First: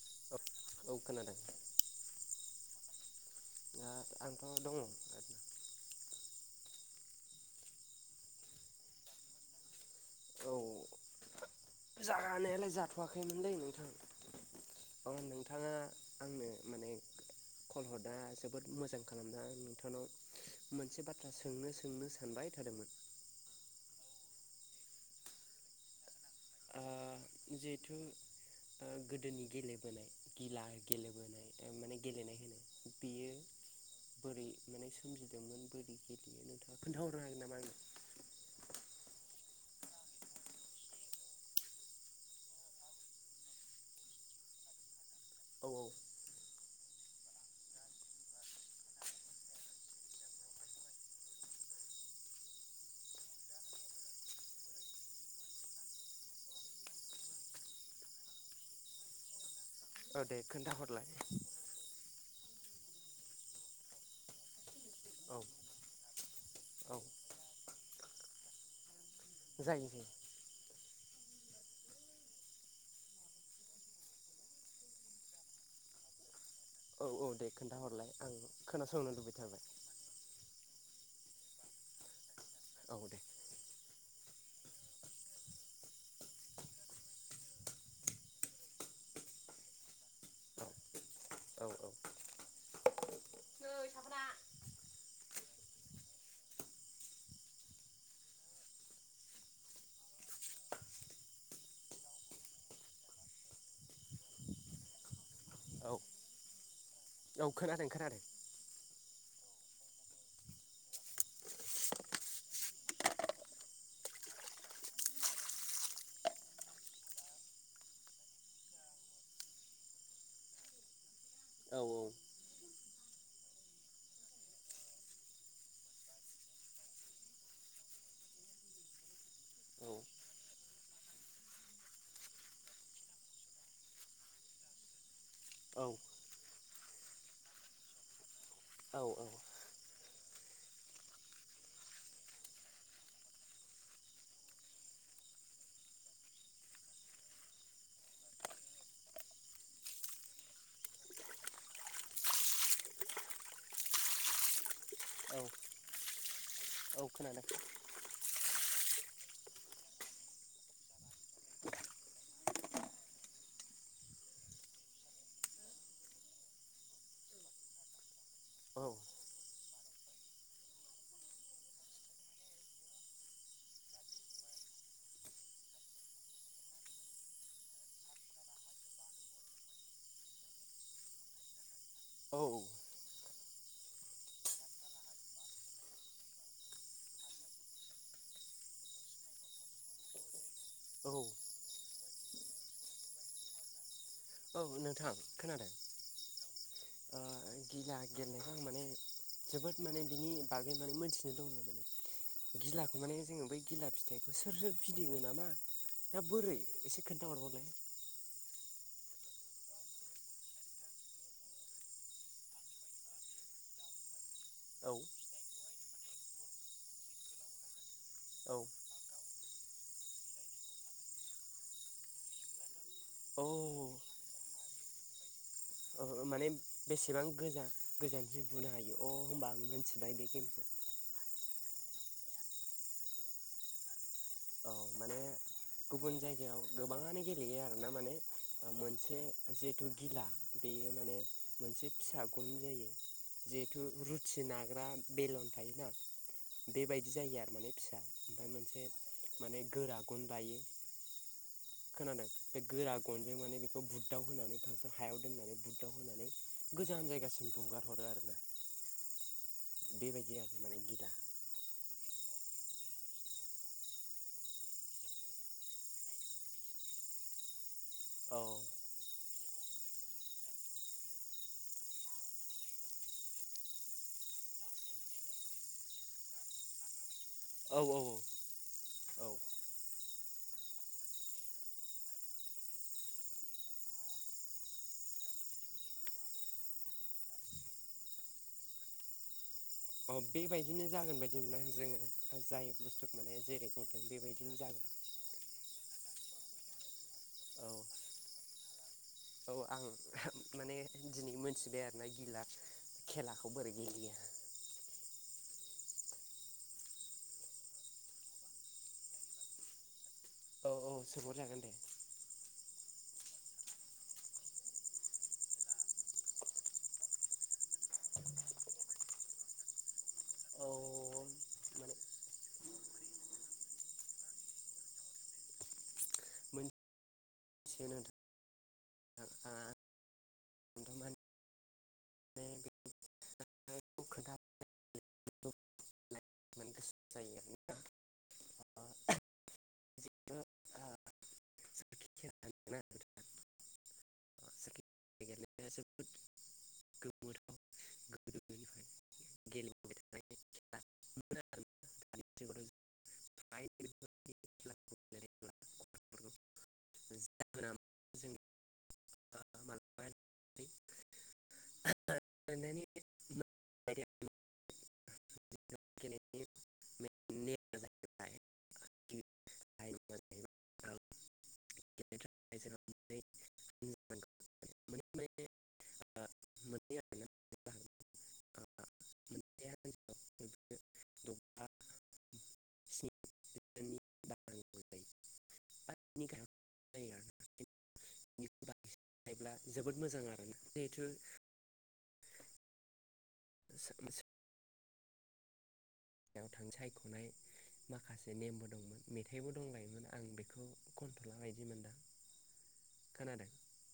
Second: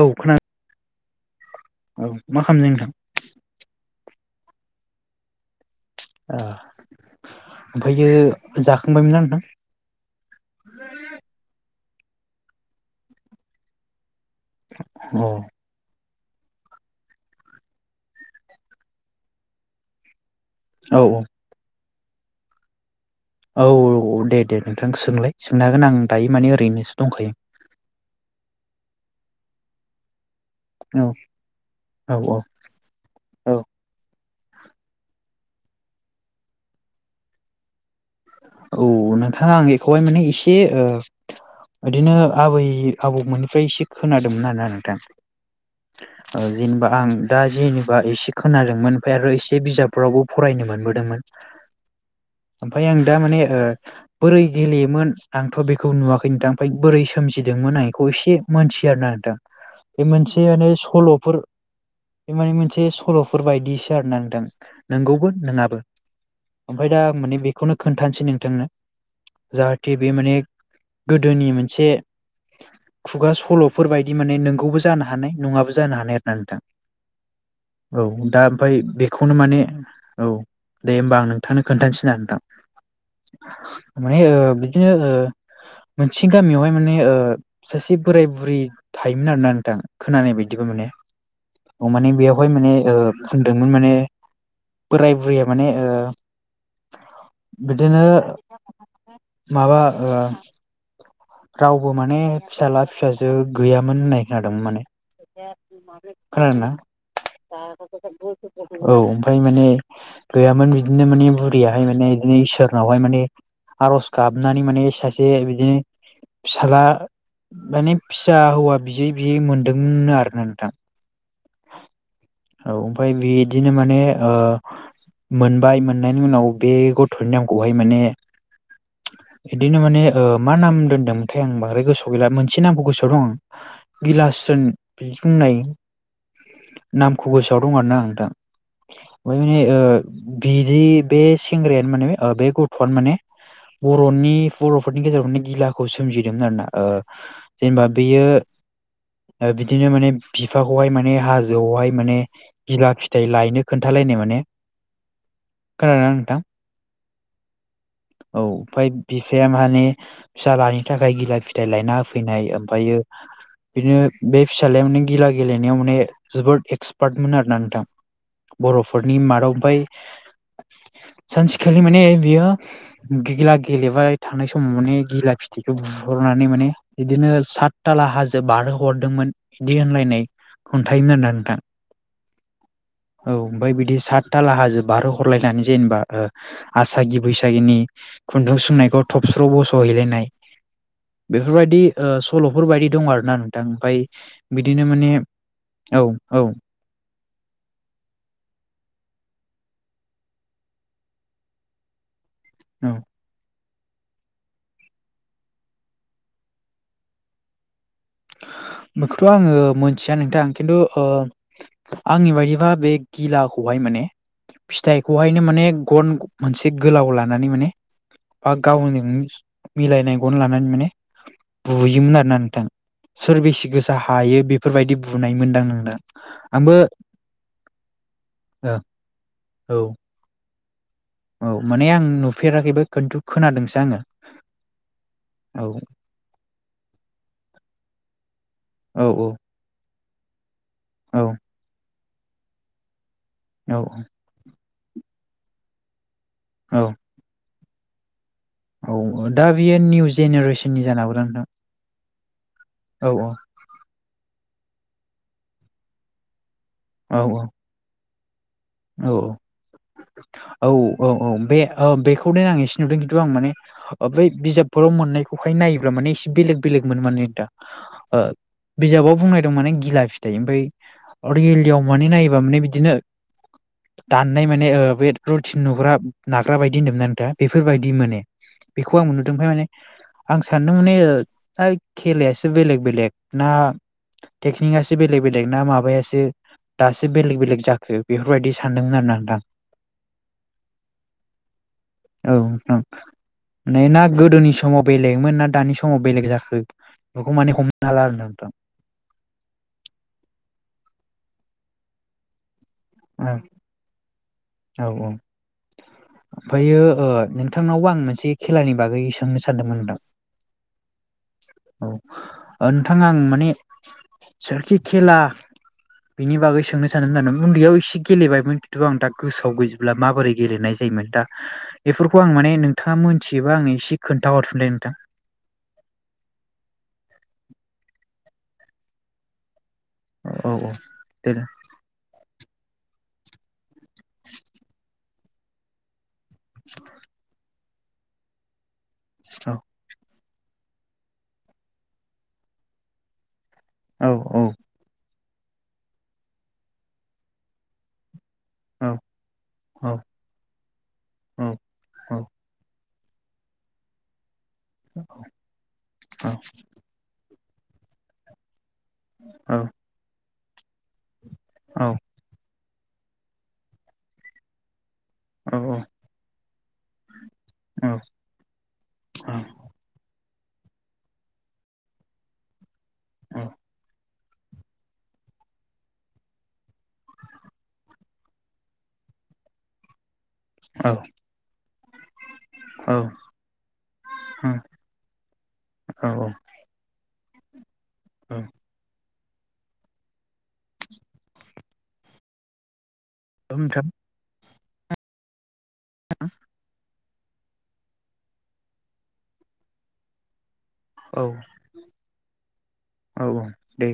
औ खोनादों। खोनादों। औ मा खालामदों नोंथां? दा आंथ' दङ' ओ ओमफ्रायो जाखांबायमोनना नोंथां? औ जानायालाय जाथ'वाखैमोनलै नोंथां। अ नोंथाङा आंनो माने कल हरना जोबोद मोजां खालामदों आं नोंथांनाव औ मोनसे बाथ्रा सोंनो सोंनो सानबाय थादोंमोन। औ औ दे दे नोंथां सोंलाय सोंनो हागोन आं दायो माने ओ ओरैनोसो दंखायो। जिहेथु ओ गोदोनि गेलेबोनाय गिला औ गेलेबोनाय माने औ औ गेलेनाय होनो बेयो औ बोरै माने सोमजिदोंमोन बोरै गेलेयो नोंथाङा खोन्थाहरनो हागोन नामा आंनो? औ नोंथां आं बेखौहाय माने एसे ओ बिदिनो आबै आबौमोननिफ्राय एसे खोनादोंमोन आरो ना नोंथां। औ औ औ जेनबा आं दा जेनेबा एसे खोनादोंमोन ओमफ्राय आरो एसे बिजाबफोरावबो फरायनो मोनबोदोंमोन ओमफाय आं दा माने ओ बोरै गेलेयोमोन आंथ' बेखौ नुवाखै नोंथां, ओमफाय बोरै सोमजिदोंमोन आं बेखौ एसे मोनथियो आरोना नोंथां बे औ दे मोनसे माने खोन्थाहरलाय सल'फोर बे माने मोनसे सल'फोर बायदि सो आरोना नोंथां नोंगौबो औ नोङाबो। ओमफाय दा आं औ माने बेखौनो खोन्थानोसै नोंथांनो जायो जाहाथे दे बे माने गोदोनि मोनसे खुगा सल'फोर बायदि माने नोंगौबो जानो हानाय नङाबो जानो हानाय आर ना नोंथां। औ औ दे खोन्थाहरलाय औ आं दा ओमफ्राय खोनासंनो बेखौनो माने लुबैथारबाय औ दे होनबा आं नोंथांनो खोन्थानोसै ना नोंथां? औ दे। माने ओ बिदिनो ओ मोनसे गामियावहाय माने ओ सासे बोराय बुरै थायोमोन आरोना नोंथां खोनानाय बायदिबा औ माने औ माने बेयावहाय माने ओ बुंदोंमोन नै माने साफाना बोराय बुरैया माने ओ बिदिनो माबा ओ रावबो माने फिसाला फिसाजो गैयामोन होननाय खोनादोंमोन माने। औ खोनादोंना? औ खोनादों खोनादों औ ओमफाय माने गैयामोन बिदिनो माने बुरियाहाय माने बिनो इसोरनावहाय माने आरज गाबनानै माने सासे बिदिनो फिसाला माने फिसा हौवा बियै बियै मोनदोंमोन आरो ना नोंथां। औ औ औ ओमफ्राय बिदिनो माने ओ मोनबाय मोननायनि उनाव बे ग थ'नि नामखौहाय माने बिदिनो औ माने ओ मा नाम दोनदोंमोनथाय आं बांद्राय गोसोआव गैला मोनसे नामखौ गोसोआव दं आं गिला स्रोन बिर बुंनाय औ नामखौ गोसोआव दं आरोना आं नोंथां औ माने ओ बिदि बे सेंग्रायानो माने ओ बे गथ'आनो माने बर'नि बर'फोरनि गेजेरावनो गिलाखौ सोमजिहोदोंमोन आरोना ओ जेनबा बेयो ओ बिदिनो माने बिफाखौहाय माने हाजोआवहाय माने गिला फिथाइ लायनो खोनथाला योमोन माने औ खोनादोंना नोंथां? औ खोनादों। औ ओमफ्राय बिफाया माने फिसालानि थाखाय गिला फिथाइ लायना होफैनाय ओमफ्रायो बिदिनो बे फिसालायावनो माने गिला गेलेनायाव माने जोबोद एक्सपार्टमोन आरोना नोंथां। औ बर'फोरनि मादाव उमफ्राय सान से खालि माने बियो गिला गेलेबाय थानाय समाव माने गिला फिथिखौ बुहरनानै मा ने बिदिनो सातथाला हाजो बारहो हरदोंमोन बिदि होनलायनाय खन्थायोमोन आरोना नोंथां औ औ ओमफ्राय बिदि सातथाला हाजो बारहो हरलायनानै जेनेबा ओ आसागि बैसागिनि खुन्दुं सोंनायखौ थबस्र' बस'हैलायनाय औ औ बेफोरबायदि ओ सल'फोर बायदि दं आरो ना नोंथां ओमफ्राय बिदिनो माने नोंथां खोनादों औ औ ओ गिला गेलेनायखौ आं माने जोबोद माने बिनि बागै माने मोनथिनो दं आरो माने गिलाखौ औ माने जोङो बै गिला फिथाइखौ सोर सोर फिदिङो नामा ना बोरै एसे खोन्थाहरबावलाय बेखौथ' आङो मोनथिया नोंथां खिन्थु ओ आंनि बायदिबा बे गिलाखौहाय माने औ फिथाइखौहायनो माने गन मोनसे गोलाव लानानै माने बा औ गावनो मिलायनाय गन लानानै माने बुयोमोन आरोना नोंथां सोर बिसि औ गोसा हायो बेफोरबायदि बुनाय मोनदां नोंदा माने बेसेबां गोजा गोजानसिन बुनो हायो अ होमबा आं औ मिथिबाय बे गेमखौ औ माने आं नुफेराखैबो खिनथु खोनादोंसो आङो। औ माने औ गुबुन जायगायाव गोबाङानो गेलेयो आरोना माने औ मोनसे जिहेथु गिला बेयो माने औ मोनसे फिसा गुन जायो। औ जिहेथु रुथि नाग्रा बेलन थायोना औ बेबायदि जायो आरो माने फिसा ओमफ्राय मोनसे औ दा माने बियो गोरा निउ गन लायो जेनेरेसननि जानो हागौ ना नोंथां? खोनादों बे गोरा औ औ गनजों माने बेखौ बुगदाव होनानै फास्ताव हायाव दोननानै बुगदाव हरनानै गोजान औ जायगासिम बुगार हरो आरो ना औ आरो औ माने औ गिला औ बे ओ बे खौ आं एसे नुदों खिनथु आं माने ओ बै बिजाबफोराव मोननायखौहाय नायोब्ला माने एसे बेलेग बेलेग मोनो माने दा ओ औ बिजाबाव बुंनाय माने गिला फिथाइ ओमफ्राय अरिलियाव माने नायोबा माने बिदिनो दाननाय माने बे रुति नुग्रा नाग्रा बायदि होनदोंमोना दा औ बेफोरबायदि माने बेखौ आं नुदों औ ओमफाय माने आं सानदों माने हैत खेलायासो बेलेग बेलेग ना टेकनिकासो बेलेग बेलेग ना माबायासो दासो बेलेग बेलेग जाखो बेफोरबायदि सानदोंमोन आरोना नोंथां अ बेबायदिनो जागोन बायदिमोनदों आं जोङो औ जाय नोंथां बुसथुखौ माने जेरै नुदों बेबायदिनो जागोन। मोन ना दानि समाव बेलेग जाखो बेखौ माने औ हमनो हाला आरो नोंथां औ आं माने दिनै मोनथिबाय आरोना गिला औ खेलाखौ बोरै गेलेयो औ औ ओमफ्रायो ओ नोंथांनावबो आं मोनसे खेलानि बागै सोंनो सानदोंमोन नोंथां औ औ सोंहरजागोन दे औ ओ नोंथां आं माने सोरखि खेला बिनि बागै सोंनो सानदोंमोन आरो ना उनदैयाव इसे गेलेबायमोन खिनथु आं दा गोसोआव गैजोबला माबोरै औ गेलेनाय जायोमोन दा माने बेफोर खौ आं माने नोंथाङा मोनथियोबा आंनो एसे खोनथा हरफिनलाय नोंथां [inaudible] आंथ' औ औ माने बेनो बेखौ खोन्था [inaudible] माने गोसो जायो [inaudible] आरोना औ औ औ जोबोद गोमोथाव गोदोनिफ्राय औ औ गेलेबाय थानाय खेला मोनो औ औ आरोना दानि जुगावथ' जों फ्राय बेफोरबायदि खेलाखौ गेलेनाय नुला औ गथ'फोरखौ जाहोना जों औ [unintelligible] औ औ गिबि गेलेनो औ थाखाय औ जोंहा मोननै टीम जानांगौ औ माने माने ओ मोननै आरोना ओ मोनसे [unintelligible] औ स्नि जोननि बारा ओ नांगौ जायो औ नि औ गाहायाव [inaudible] औ गायोब्ला जोबोद मोजां आरोना जिहेथु नोंथां [unintelligible] सायख'नाय माखासे नेमबो दंमोन मेथाइबो दंलायोमोन आं बेखौ औ खनथ'ला बायदि मोनदां औ औ खोनादों दे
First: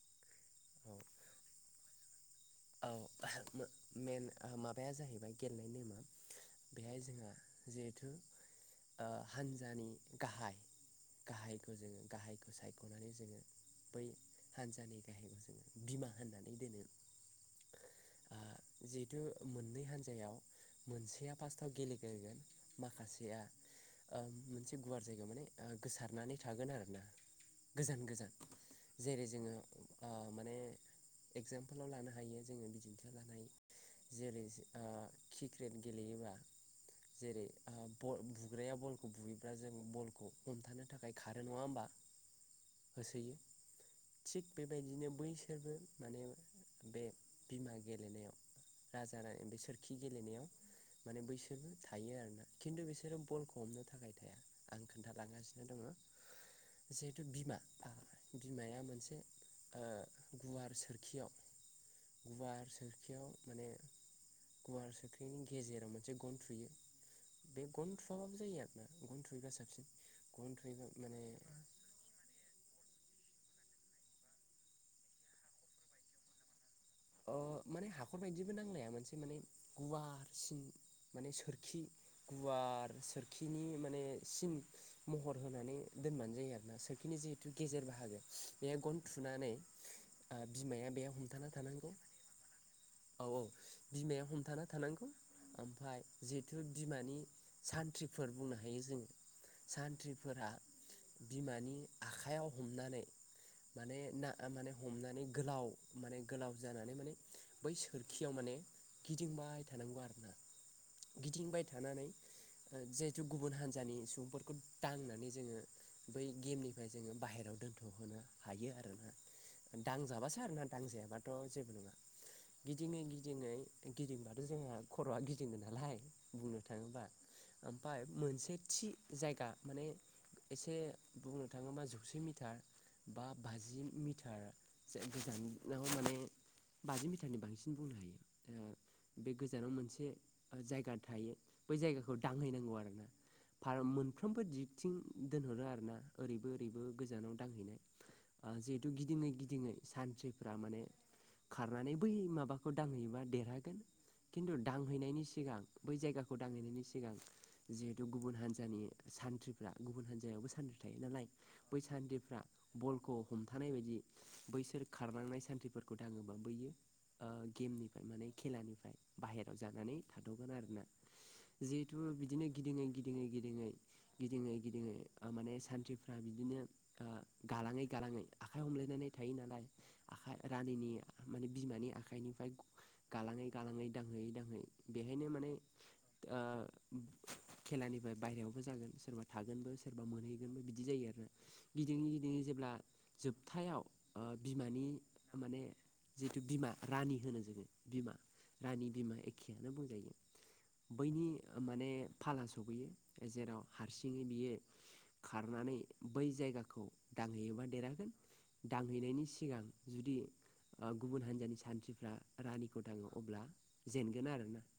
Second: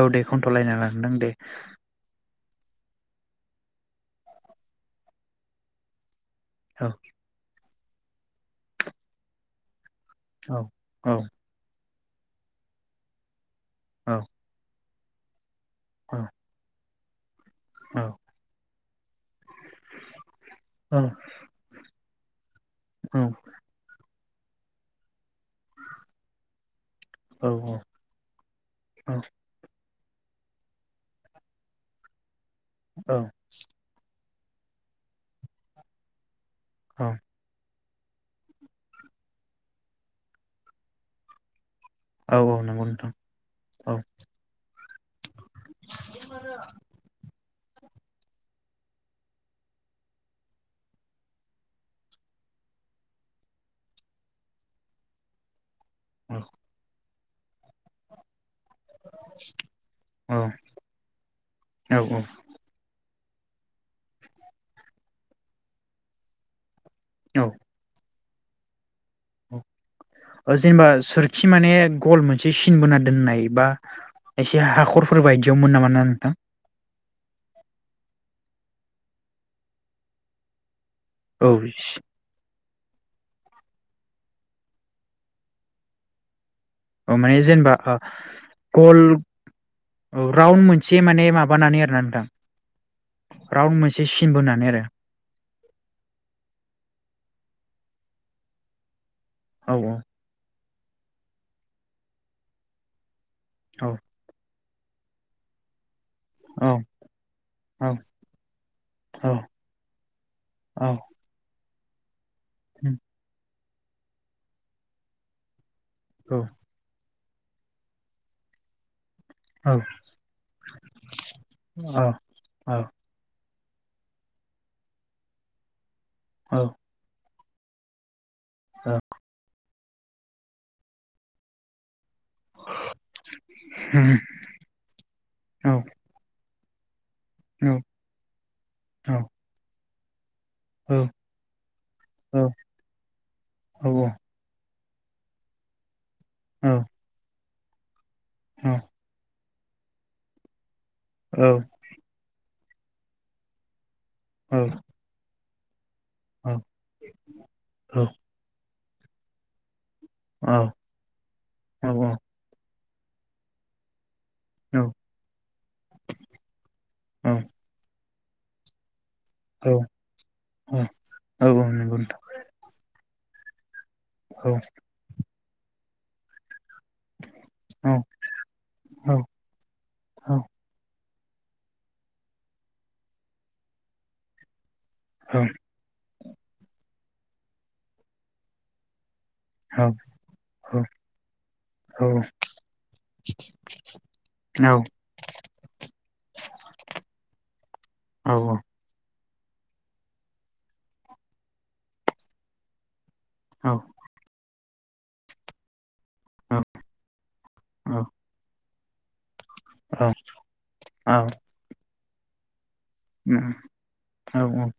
औ दे खनथ'लायनाङा औ नों दे औ मेन माबाया जाहैबाय गेलनाय नेमा औ बेहाय जोंहा जिहेथु ओ हानजानि औ औ गाहायखौ सायख'नानै जोङो बै औ हान्जानि गा बिमा औ होननानै दोनो औ ओ जिहेथु मोननै हान्जायाव मोनसेया फार्स्टआव गेलेग्रोगोन माखासेया ओ मोनसे गुवार जायगायाव माने ओ गोसारनानै थागोन आरोना गोजान गोजान जेरै जोङो ओ माने एगजामपोलाव लानो हायो जोङो बिदिन्थि औ लानाय जेरै ओ क्रिकेट गेलेयोबा औ जेरै ओ बल बुग्राया बलखौ बुयोब्ला जों बलखौ हमथानो थाखाय खारो नङा होमबा औ औ नंगौ नोंथां होसोयो औ थिग बेबायदिनो बैसोरबो माने बे बिमा गेलेनायाव राजा रानि बे सोरखि गेलेनायाव माने बैसोरबो थायो आरोना खिन्थु बिसोरो बलखौ हमनो थाखाय थाया आं खोन्थालांगासिनो दङ औ जिहेथु बिमा बिमाया मोनसे ओ औ गुवार सोरखियाव औ गुवार सोरखियाव माने गुवार सोरखिनि गेजेराव मोनसे गन थुयो औ बे गन थुआबाबो जायो आरोना गन थुयोबा साबसिन गन जेनेबा थुयोबा सोरखि माने गल मोनसे सिन बोना दोननाय बा एसे हाखरफोर बायदियाव मोन नामा ना नोंथां अ माने हाखरबायदिबो नांलाया मोनसे माने गुवारसिन माने औ सोरखि गुवार सोरखिनि माने सिम महर होनानै दोनबानो जायो आरो औ सोरखिनि माने जिहेतु जेनेबा गेजेर बाहागो बे गन थुनानै औ ओ राउड बिमाया मोनसे बेयाव माने हमथाना माबानानै थानांगौ आरोना नोंथां औ औ राउन्ड मोनसे बिमाया सिन हमथाना बोनानै आरो थानांगौ ओमफ्राय जिहेथु बिमानि सानथ्रिफोर बुंनो हायो जोङो औ सानथ्रिफोरा बिमानि आखाइयाव हमनानै औ माने ना माने हमनानै गोलाव माने गोलाव जानानै माने बै औ सोरखियाव माने औ गिदिंबाय थानांगौ आरोना औ गिदिंबाय थानानै जिहेथु गुबुन हान्जानि सुबुंफोरखौ दांनानै जोङो बै गेमनिफ्राय जोङो बाहेरायाव दोनथ'होनो हायो आरोना दांजाबासो आरोना दांजायाबाथ' जेबो नङा गिदिङै गिदिङै गिदिंबाथ' जोंहा खर'आ गिदिङो नालाय बुंनो थाङोबा ओमफ्राय मोनसे थि जायगा माने एसे बुंनो थाङोबा जौ जौसे मिटार बा बाजि मिटार गोजानाव माने बाजि मिटारनि बांसिन बुंनो हायो ओ बे गोजानाव मोनसे जायगा थायो बै जायगाखौ दांहैनांगौ आरोना फार मोनफ्रोमबो दिग थिं दोनहरो आरो ना ओरैबो ओरैबो गोजानाव दांहैनाय ओ जिहेथु गिदिंनाय गिदि गिदिङै सान्थ्रिफ्रा माने खारनानै बै माबाखौ दांहैयोबा देरहागोन खिन्थु दांहैनायनि सिगां बै जायगाखौ दांहैनायनि सिगां जिहेथु गुबुन हान्जानि सानथ्रिफ्रा गुबुन हान्जायावबो सानथ्रि थायो नालाय बै सानथ्रिफ्रा बलखौ हमथानाय बायदि बैसोर खारलांनाय सान्थ्रिफोरखौ दाङोबा बैयो ओ गेमनि माने खेलानिफ्राय बाहेराव औ औ जानानै थाथगोन औ आरोना औ औ नंगौ जिहेथु नोंथां बिदिनो गिदिङै गिदिङै गिदिङै औ गिदिङै गिदिङै माने सानथ्रिफ्रा बिदिनो गालाङै औ गालाङै आखाइ हमलायनानै औ थायो नालाय औ आखाइ दैनि माने बिमानि आखाइनिफ्राय गालाङै गालाङै दांहैयै दांहैयै बेहायनो औ माने ओ खेलानिफ्राय बायहेरायावबो जागोन सोरबा थागोनबो सोरबा मोनहैगोनबो बिदि जायो आरोना गिदिङै औ - गिदिङै जेब्ला जोबथायाव ओ बिमानि माने जिथु बिमा रानि होनो जोङो बिमा रानि बिमा खियानो बुंजायो बैनि माने फाला सफैयो। जेराव हारसिङै बियो खारनानै बै जायगाखौ दांहैयोबा देरहागोन दांहैनायनि सिगां जुदि गुबुन हान्जानि सानथ्रिफ्रा रानि खौ दाङो अब्ला जेनगोन आरोना औ औ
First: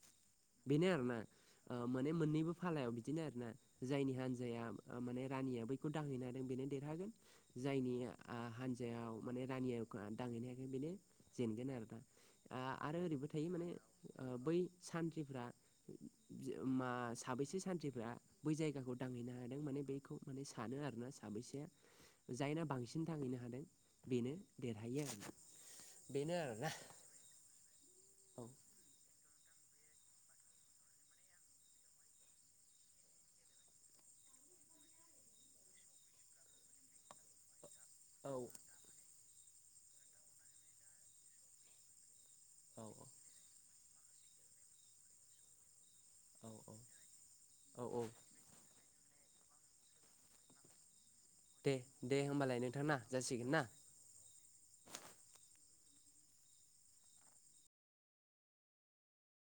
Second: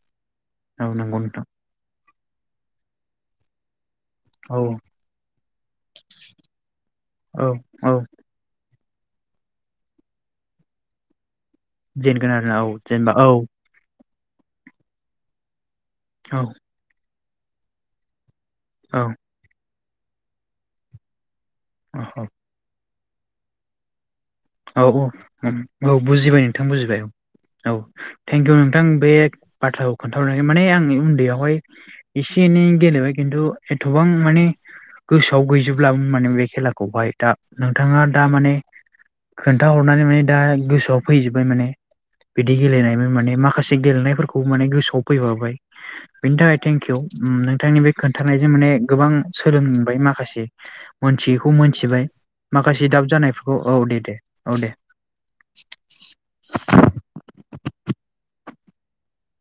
औ बेनो आरोना नंगौ नोंथां ओ मोन माने मोननैबो फालायाव बिदिनो आरो ना। जायनि औ हान्जाया माने रानिया बैखौ दांहैनो हादों बेनो देरहागोन औ जायनि औ आं हान जायाव माने रानिया दांहैनो हायाखै बेनो जेनगोन आरो दा जेनगोन आरोना औ आरो जेनेबा ओरैबो औ थायो माने बै सान्थ्रिफ्रा औ मा साबैसे सानथ्रिफ्रा बै जायगाखौ औ दांहैनो हादों माने बे बेखौ माने सानो आरोना साबैसेया जायना बांसिन थांहैनो हादों बेनो औ औ देरहायो आरोना औ बेनो बुजिबाय नोंथां आरोना बुजिबाय औ औ। औ थेंकिउ नोंथां बे बाथ्राखौ खोन्थाहर माने आं उन्दैयावहाय एसे एनै गेलेबाय किन न्थु एथबां माने गोसोआव गैजोबब्ला माने बे खेलाखौहाय दा। नोंथाङा दा औ माने खोन्थाहरनानै माने दा गोसोआव फैजोबबाय माने। बिदि गेलेनायमोन माने माखासे गेलेनायफोरखौ माने गोसोआव फैफाबाय। बेनि औ थाखाय थेंकिउ। ओ नोंथांनि औ बे औ खोन्थानायजों माने गोबां सोलोंबाय माखासे। मोनथियैखौ दे मोनथिबाय दे होमबालाय नोंथां माखासे ना दाब जासिगोन ना जानायफोरखौ औ दे दे [unintelligible]